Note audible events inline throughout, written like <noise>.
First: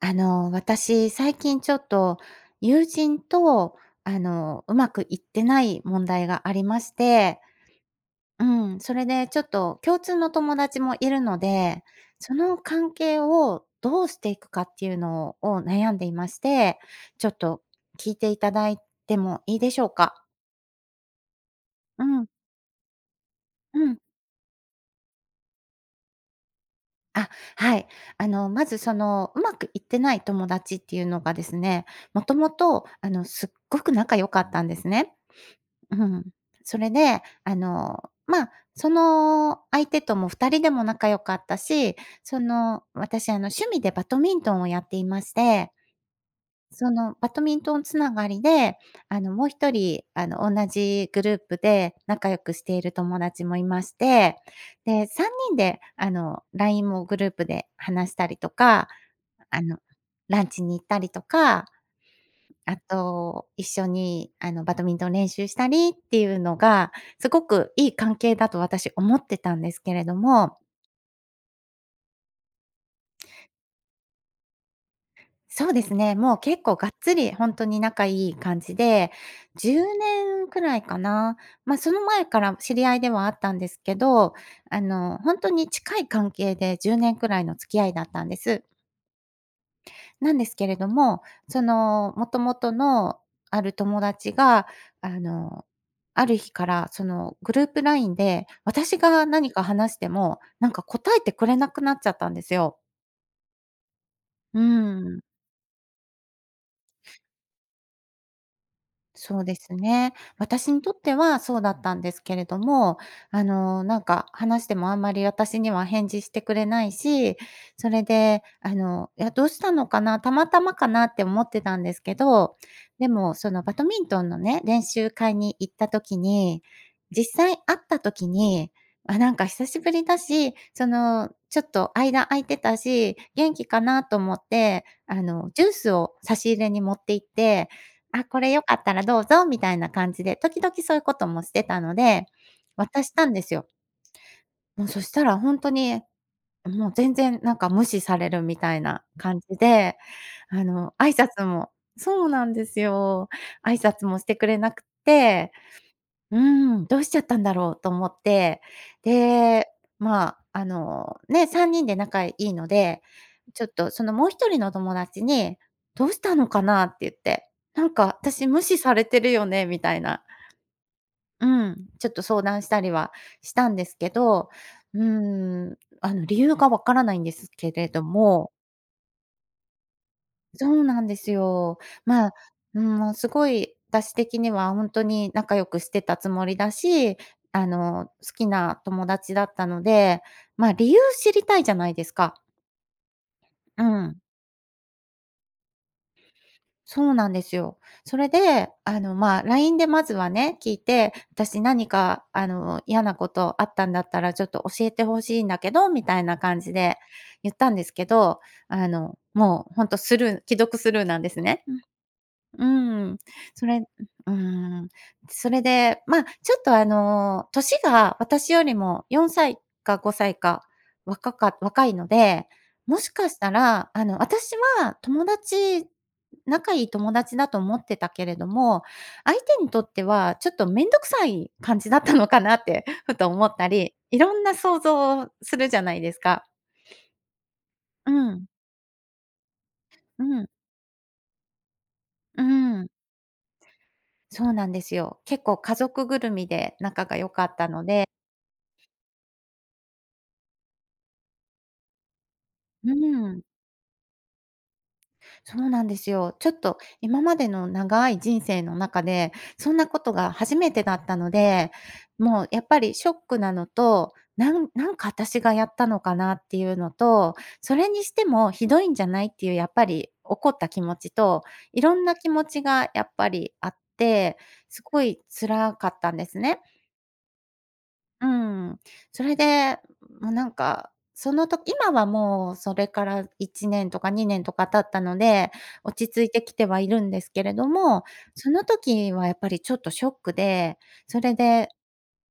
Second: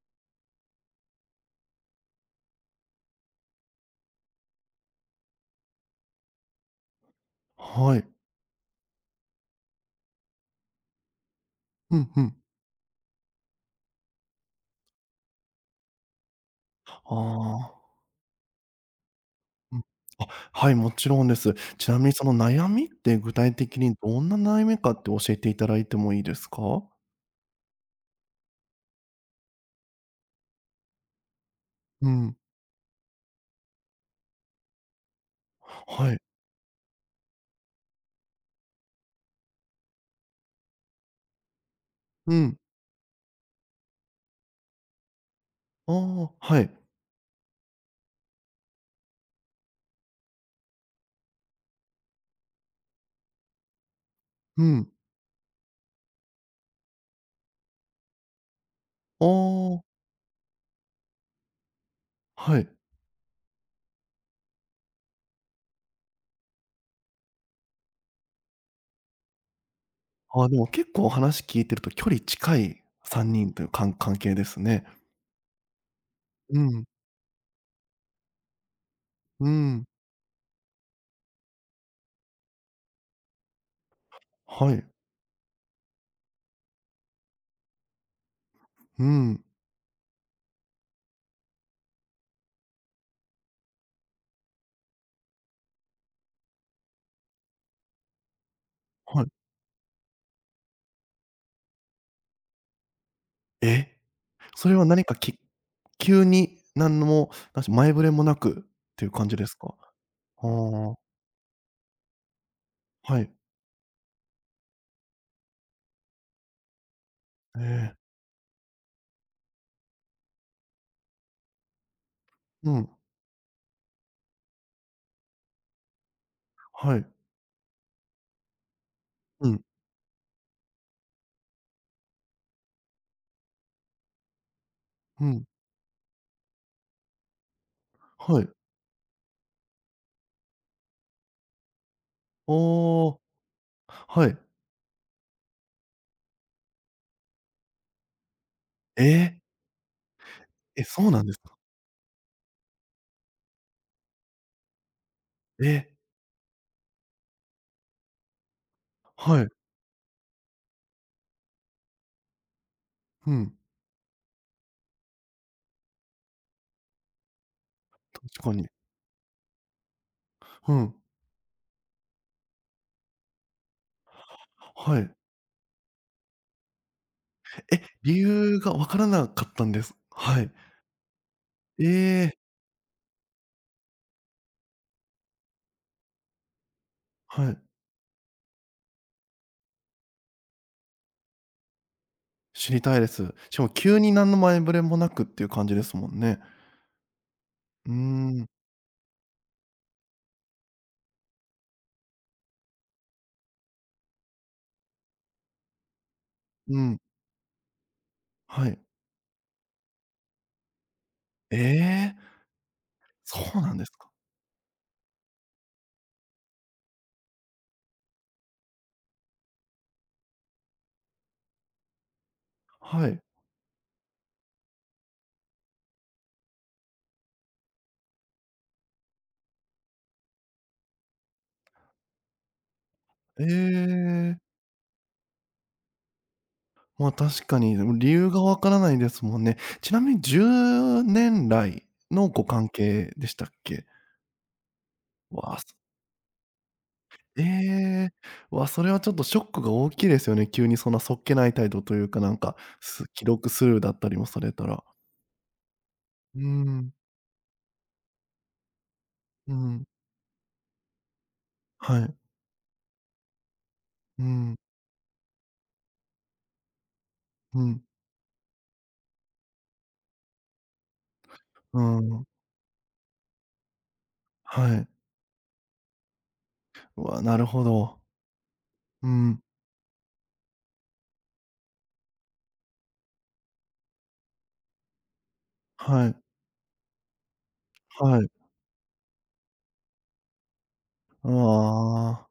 あの、私最近ちょっと友人とあの、うまくいってない問題がありまして、はい。うん。それでちょっと共通の友達もいるので、ふんふそん。の関係をどうしていくかっていうのを悩んでいまして、ちょっとああ。聞いていただいてもいいでうん、しょうか？あ、はい、もちろんです。ちなうみにそん。の悩みって具体的うにん。どんな悩みかって教えて頂いてもいいですか？あ、はい。あの、まずその、うまくいってない友達っていうのがですね、うもとん。もとあの、すっごく仲良かったんですね。うはい。ん、それであの、ま、その相手とも2人でも仲良かったし、うそん。の、私あの趣味でバドミントンをやっていまして。ああ、はい。そのバドミントンつながりで、あの、もう1人、あの、同じグループで仲良くしている友達もいまして。うん。で、3人であの、LINE もグループで話したりとか、おあの、お。ランチに行ったりとか、はい。あと一緒にあの、バドミントン練習したりっていうのがすごくいい関係だと私思ってたんですけれどああ、でも。も結構話聞いてると距離近い3人というかん関係ですね。そうですね。もうう結構ん。がっつりほんとに仲いい感じで、うじゅん。うねんくらいかな。ま、その前から知り合いではあったんですけど、はあい。のほんとに近い関係で10年くらいの付き合いだったんです。うん。なんですけれども、そのもともとのある友達が、あの、ある日からそのグループ LINE で、私はがい。何か話しても、なんか答えてくれなくなっちゃったんですよ。え！うそれは何かん。き急に何のもだし、前触れもなく、という感じそうですですか？ね。私にとああ。ってはそうだったんですけれども、はい。あのなんか、話しても、あんまり私には返事してくれないし、えそえ。れであの、いやどうしたのかな、たまたまかなって思ってたんですけど。うん。でもそのバドミントンのね、練習会に行った時にはい。実際会った時に、あ、なんかうん。久しぶりだし、そのちょっと間空いてたし、元気かなと思って、あうん。のジュースを差し入れに持っていって、「あ、こはい。れ良かったらどうぞ」みたいな感じで、時々そういうこともしてたので、渡しああ。たんですよ。はい。もう、そしたらほんとに、もう全然なんか無視されるみたいえなえ。感じで、あえ、のそう挨なんです拶か。もそうなんですよ。挨拶もしてくれなくって。ええ。うん、どうしちゃったんだろうと思って。はい。で、ま、あの、ね、3人で仲いいので、うん。ちょっとそのもう1人の友達に、「どうしたのかな」って言って、「なんか確私か無に。視されてるよね」みたいな。うん。うん、ちょっと相談したりはしたんですけど。ははうい。ん、あの理由がわからないんですけえ、れど理も由がわからなかったんです。はい。そうなんですよ。えま、え。うん、もうすごい私的には、ほんとに仲良くしてたつもりだし、はい。あの好きな友達だったので、ま、理由知りたいじゃないですか。知りたいです。しかもう急に、ん。何の前触れもなくっていう感じですもんね。そうなんですよ。うーそれん。で、あのま、LINE でまずはね、聞いて、「私何かあの嫌なことあったんだったら、ちょっと教えて欲しいんだけど」みたいな感じうでん。言ったんですけど、はい。あのもう、ほんとスルー既読スルーなんですえね。え。うん。うん、そうそなんれですか。うん、それでま、ちょっとあの年が私よりも4歳か5歳か若かっ若いので、もはしい。かしたらあの私は友達仲いい友達だと思ってたけれども、相手にとっては、ちょっと面倒くさい感じだったのかなってふとえ思ったり、いろえ。んな想像をするじゃないですか。ま、確かに。でも、<sniffs> 理う由がん。わからないですもんね。ちなみにうじゅん。うねんらいのうご関ん。係でしたっけ。そうなんですよ。結わ構あ。す。家族ぐるみで、仲が良かったので。ええ。わ、それはちょっとショックが大きいですよね。急にそんなそっけない態度というか、なんか、うす既ん。読スルーだったりもされたら。そうなんですよ。うちょっとん。今までの長い人生の中で、うそんん。なことが初めてだったので。はい。もうやっぱりショックなのと、うなん。んなんか私がやったのかなっていうのと、うそん。れにしてもひどいんじゃないっていうやっぱり怒った気持ちと、ういろんなん。気持ちがやっぱりあって、はすい。ごい辛かったんですね。わ、なるほど。うん。うそれん。でもうなんかそのと今はもうそれから1年とか2年とか経ったので、は落ちい。着いてきてはいるんですけれども、はい。その時はやっぱりちょっとショックで、それでああ。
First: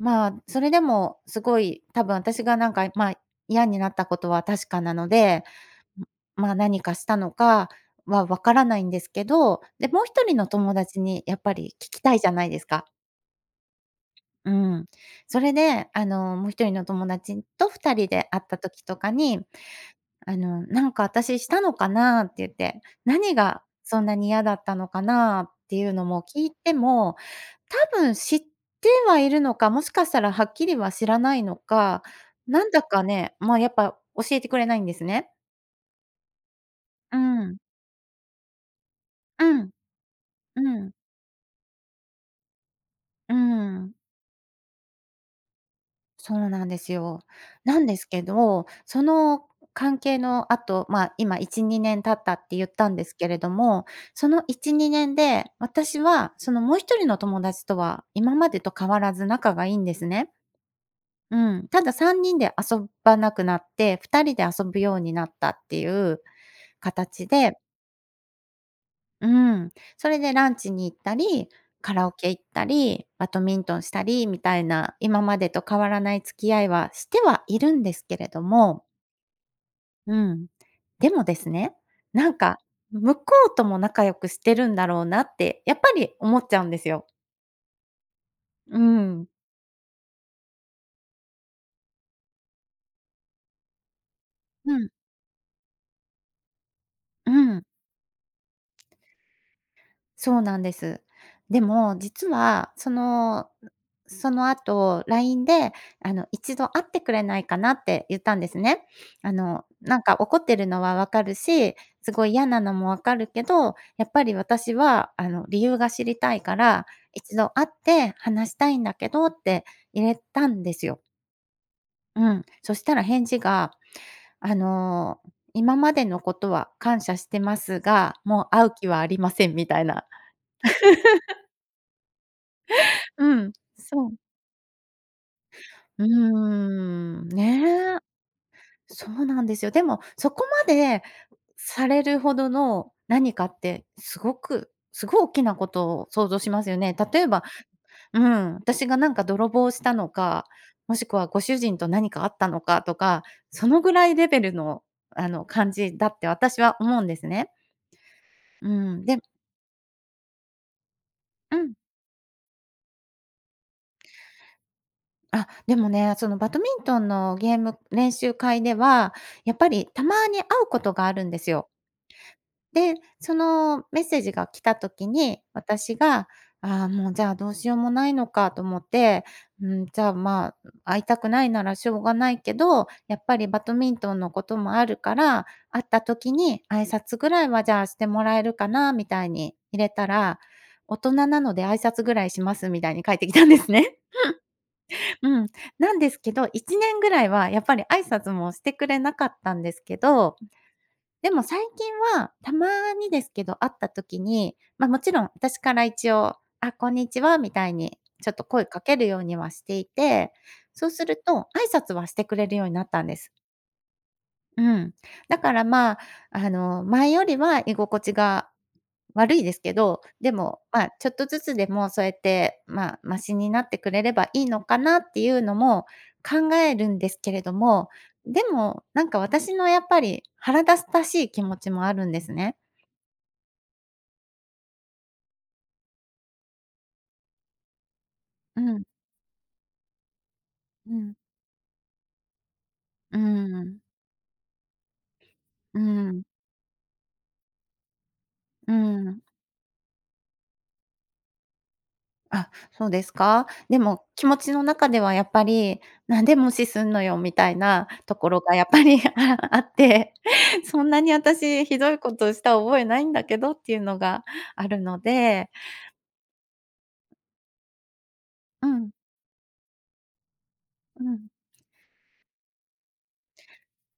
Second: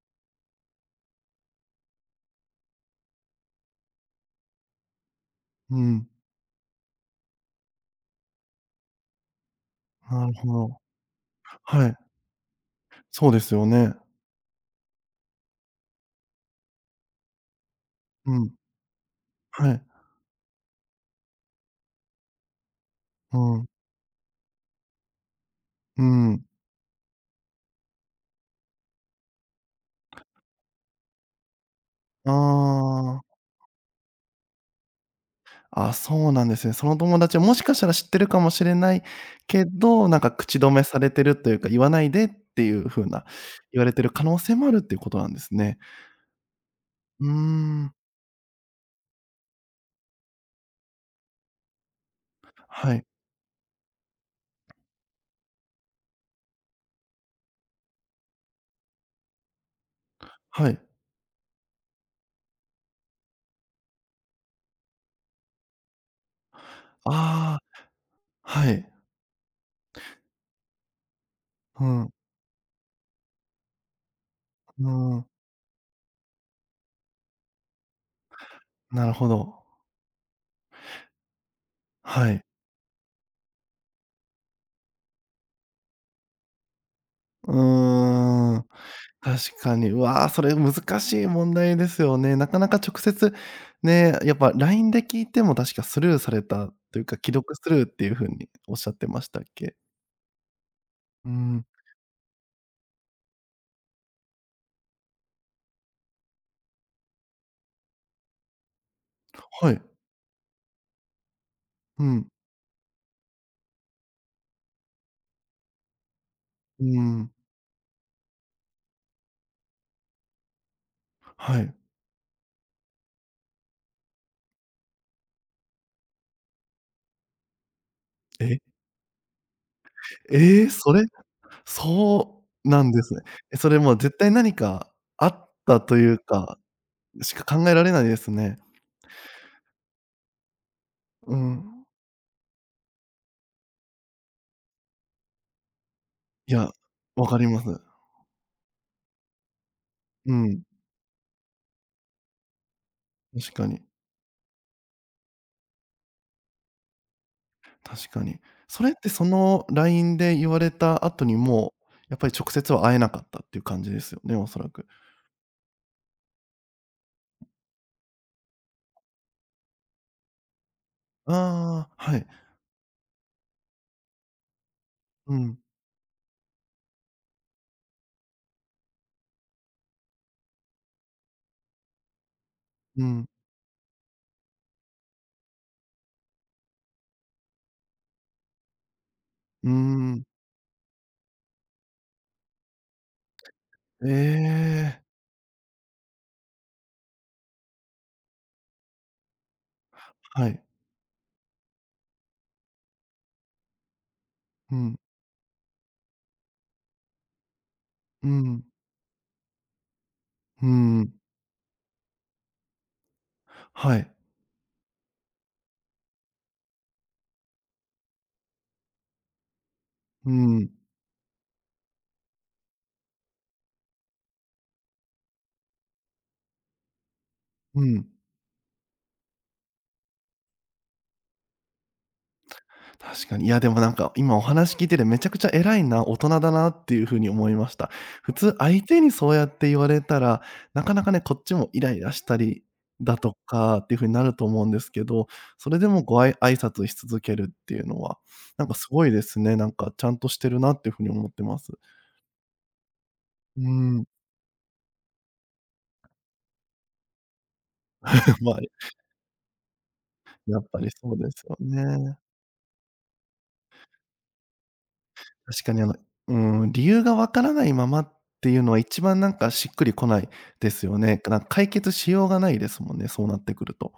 まあ、それでも凄い、多分あたしが、何か、まあ、嫌になった事は確かなので、うん。まあ、何かしたのかは分からないんですけど、で、もうひとなるりのほ友ろ。達にやっぱりは聞い。きたいじゃないですか？そうですよね。うん。それで、あの、もう1人の友達と2人でう会っん。た時とかに、はい。あの「なんか、私したのかな」って言って「何うがん。そんなに嫌だったのかな」っていううのもんうん。聞いても、多分知ってはいるのか、もしかしたら、はっきりは知らないのか、ああなんだかああああ。ね、まあ、やっぱ、教えてくれないんですね。ああ、そうなんですね。そのう友達は、もん。しかしたら知ってるかもしれないうけんど、なんか、口止うめん。されてるというか、「言わないで」っていう風なうー言われん。てる可能性もあるっていう事なんですね。そうなんですよ。うーなんん。ですけど、その関係の後、ま、今1、2年経ったって言ったはんい。ですけれども、その1、2年で私は、その、もう1人の友達とは今までと変わらず仲が良いんですね。はい。うん、ただ3人で遊ばなくなって、2人で遊ぶようになったっていう形あであ、はい。うん、それでランチに行ったり、ふカラん。オケ行ったり、バドミントンしたりみたいうな、今ん。までと変わらない付き合いはしてはいるんですけれどもなるほど。うん。でもですね、なはんい。か「向こうとも仲良くしてるんだろうな」って、やっぱり思っちゃうんですよ。うーん。うん。確かに。うわ、それ難しい問題ですよね。なかなか直接ね、やっぱう LINE ん。で聞いても確かスルーされたというか、う既読ん。スルーっていう風におっしゃってましたっけ？そうなんです。うでん。も、実は、そのその後 LINE で、あの「一度会ってくれないかな」って言ったんですね。あの、はい。「なんか怒ってるのは分かるし、うすごん。い嫌なのも分かるけど、やっぱり私は、あの、理由が知りたいかうら、ん。一度会って話したいんだけど」って入れたんですよ。はい。うん。そしたら返事が、あの「今までのことは感謝してますが、もうえ。会う気はありません」みたいな。ええ、それ <chuckles> そうなんですね。うん、え、それ、もう、そう。絶対何かあったとういーうかん。しか考えられね。ないですね。そうなんですよ。でも、そこまでうん。されるほどの何かって、凄く凄いおっきなことを想像しいますや。よね。例分えかばります。うん。あたしが、なんか、泥棒したのうか、ん。もしくはご主人と何かあったのかとか。確かそに。のぐらいレベルの、あの、感じだって私は思うんですね。確かに。うそれっん、てでその、LINE で言われた後にうん。もう、やっぱり直接は会えなかったっていう感じですよね、おそらく。あ、でもね、そのバドミントンのゲーム練習会では、やっぱりたまに会うことがあるんですよ。ああ。はい。で、そのメッセージが来た時うに、ん。私が「ああ、もう、じゃあ、どうしようもないのか」と思って「うん、じゃあ、まあ、会いたくないならしょうがないけど、うやっん。ぱりバドミントンのこともあるから、会った時に挨拶ぐらいは、じゃあ、してもらえるかな？」みたいにうー入れたん。ら「大人なので挨拶ぐらいします」みたいに返ってきたんですね。ええ。<laughs> うん、なんですけど、1年ぐらいはやっぱり挨拶もしてくれなかったんですけど、はい。でも、最近は、たまにですけど、会った時に、うま、ん。勿論あたしから一応「あ、こんにちは」みたいに、うちょっと声ん。掛けるようにはしていて、うそうすん。ると挨拶はしてくれるようになったんです。はい。うん。だからまあ、あの、前よりは居心地が悪いですけど、うでも、ん。ま、ちょっとずつでもそうやって、ま、ましになってくれればいいのかなっていうのも考えるんですけれどうも、ん。でも、なんか私のやっぱり腹立たしい気持ちもあるんですね。確かに、いやでもなんか、今お話聞いててめちゃくちゃ偉いな大人だなっていう風に思いました。普通う相ん。手にそうやって言われたら、なかうなかん。ね、こっちもイライラしたりだうーとかん。っていう風になると思うんですけど、それうーでもごん。あい挨拶し続けるっていうのは、なんうかすごーいん。ですね、なんかちゃんとしてるなって風に思ってます。あ、そうですか？うでん。も気持ちの中ではやっぱり、なんで無視すんのよみたいなとこ <laughs> ろまがあ。やっぱりあって、やっぱそりんなにそうですよ私ひどいこね。とをした覚えないんだけどっていうのがあるので。確かに、あの、うーん、理由がわからないままっていううのはん。一番なんかしっくりこないですようね。ん。かな、解決しようがないですもんね、そうなってくると。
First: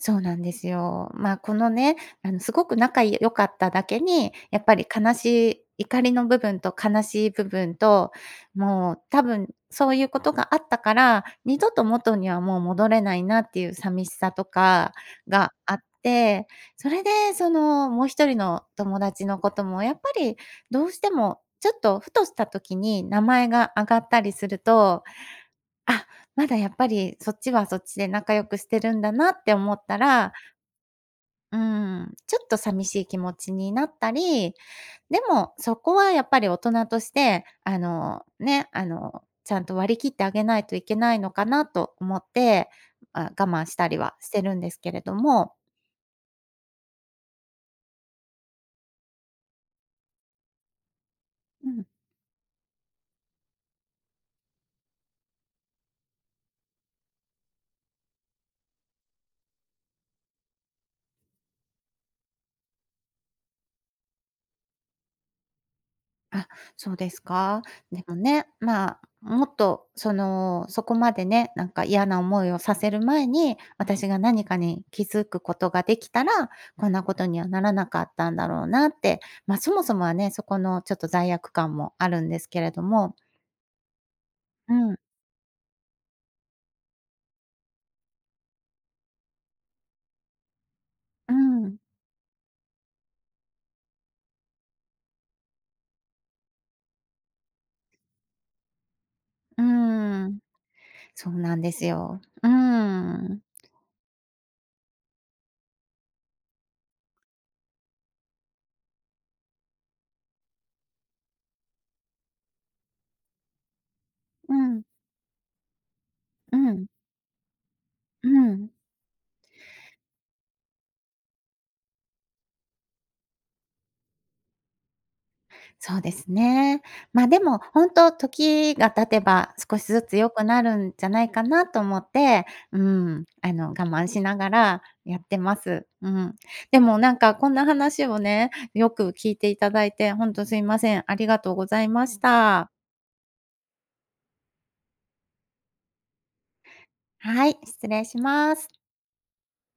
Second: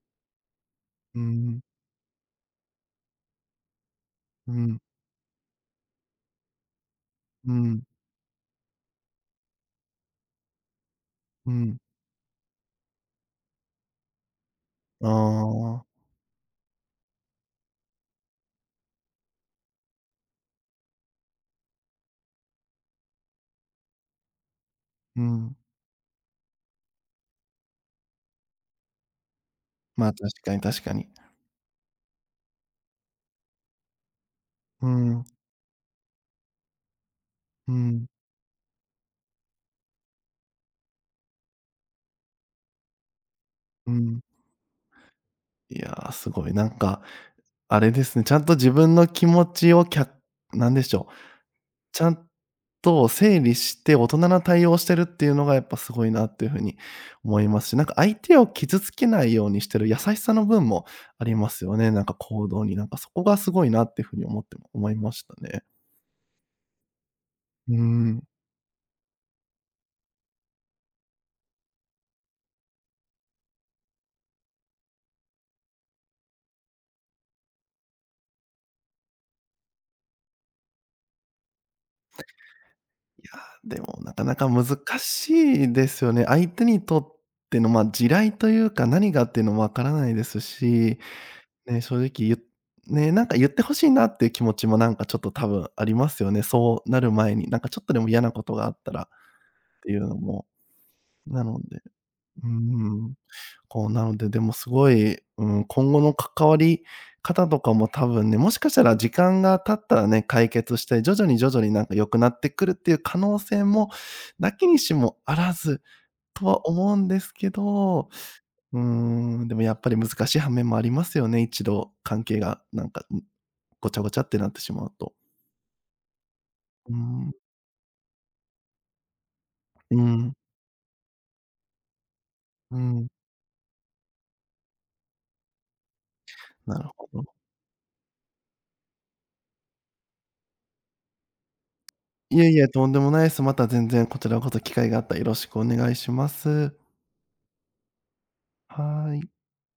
そうなんですよ。うーま、こん。のね、あのすごく仲良かっただけに、うやっぱん。り悲しい怒りの部分と悲しい部う分ん。と、もう多分そういうことがあったから、う二度ん。と元にはもう戻れないなっていう寂しさとかがあっああ。て、それでその、もう1人の友達のこともやっぱり、どうしてもちょっとふとした時に名前が挙がったりすると、うん。あ、まだやっぱりそっちはそっちで仲良くしてるんだなって思ったま、確らかに確かに。うーん、ちょっと寂しい気持ちになったり、うでん。もそこはやっぱり大人として、うあん。の、ね、あの、ちゃんと割り切ってあげないといけないのかなと思って、あ、我慢したうりはん。してるんですけれども。いやあ、すごい。なんか、あれですね、ちゃんと自分の気持ちをきゃなんでしょう。うん。ちゃんと整理して、大人な対応をしてるっていうのがやっぱすごいなっていう風に思いますし、なんか、相手を傷つけないようにしてる優しさの分もありますよね。なんか、行動になんか、そこがすごいなって風に思って思いましたね。あ、そうですか？うーでもん。ね、ま、もっと、その、そこまでね、なんか、嫌な思いをさせる前に、私が何かに気づくことができたら、こんなことにはならなかったんだろうなって。ま、そもそもはね、そこのちょっと罪悪感もあるんですけれども。いや、でも、なかなかう難ん。しいですよね。相手にとっての、ま、地雷というか、何がっていうのも分からないですし、うん。ね、正直ゆね、なんか言って欲しいなっていう気持ちも、なんか、ちょっと多分ありますよね、そうなる前に。なんか、ちょっとでも嫌なことがあったらっうんていうのうんうん。も。そうななのんでですよ。ううんうんん、うんうん。こう、なので、でも、すごい、うーん、今後の関わり方とかも多分ね、もしかしたら時間が経ったらね、解決して、徐々に、徐々に、なんか、良くなってくるっていう可能性も無うきにん。しもあらず、とうはん。思うんですけど、うん。うーん、でもやっぱり難しい反面もありますよね、一度関係が、なんか、んごちゃごちゃってなってしまうと。そうですね。うーま、ん。でも、本当時が経てば、少しうずつ良ん。くなるんじゃないかなと思って、ううん。ん、あの、我慢しながらやってます。うん。なでるも、ほなんど。か、こんな話をね、よく聞いていただいて、ほんとすいません。ありがとうございましいえいえ、た。とんでもないす。また全然こちらこそ機会があったらよろしくお願いします。はい、失礼します。はい。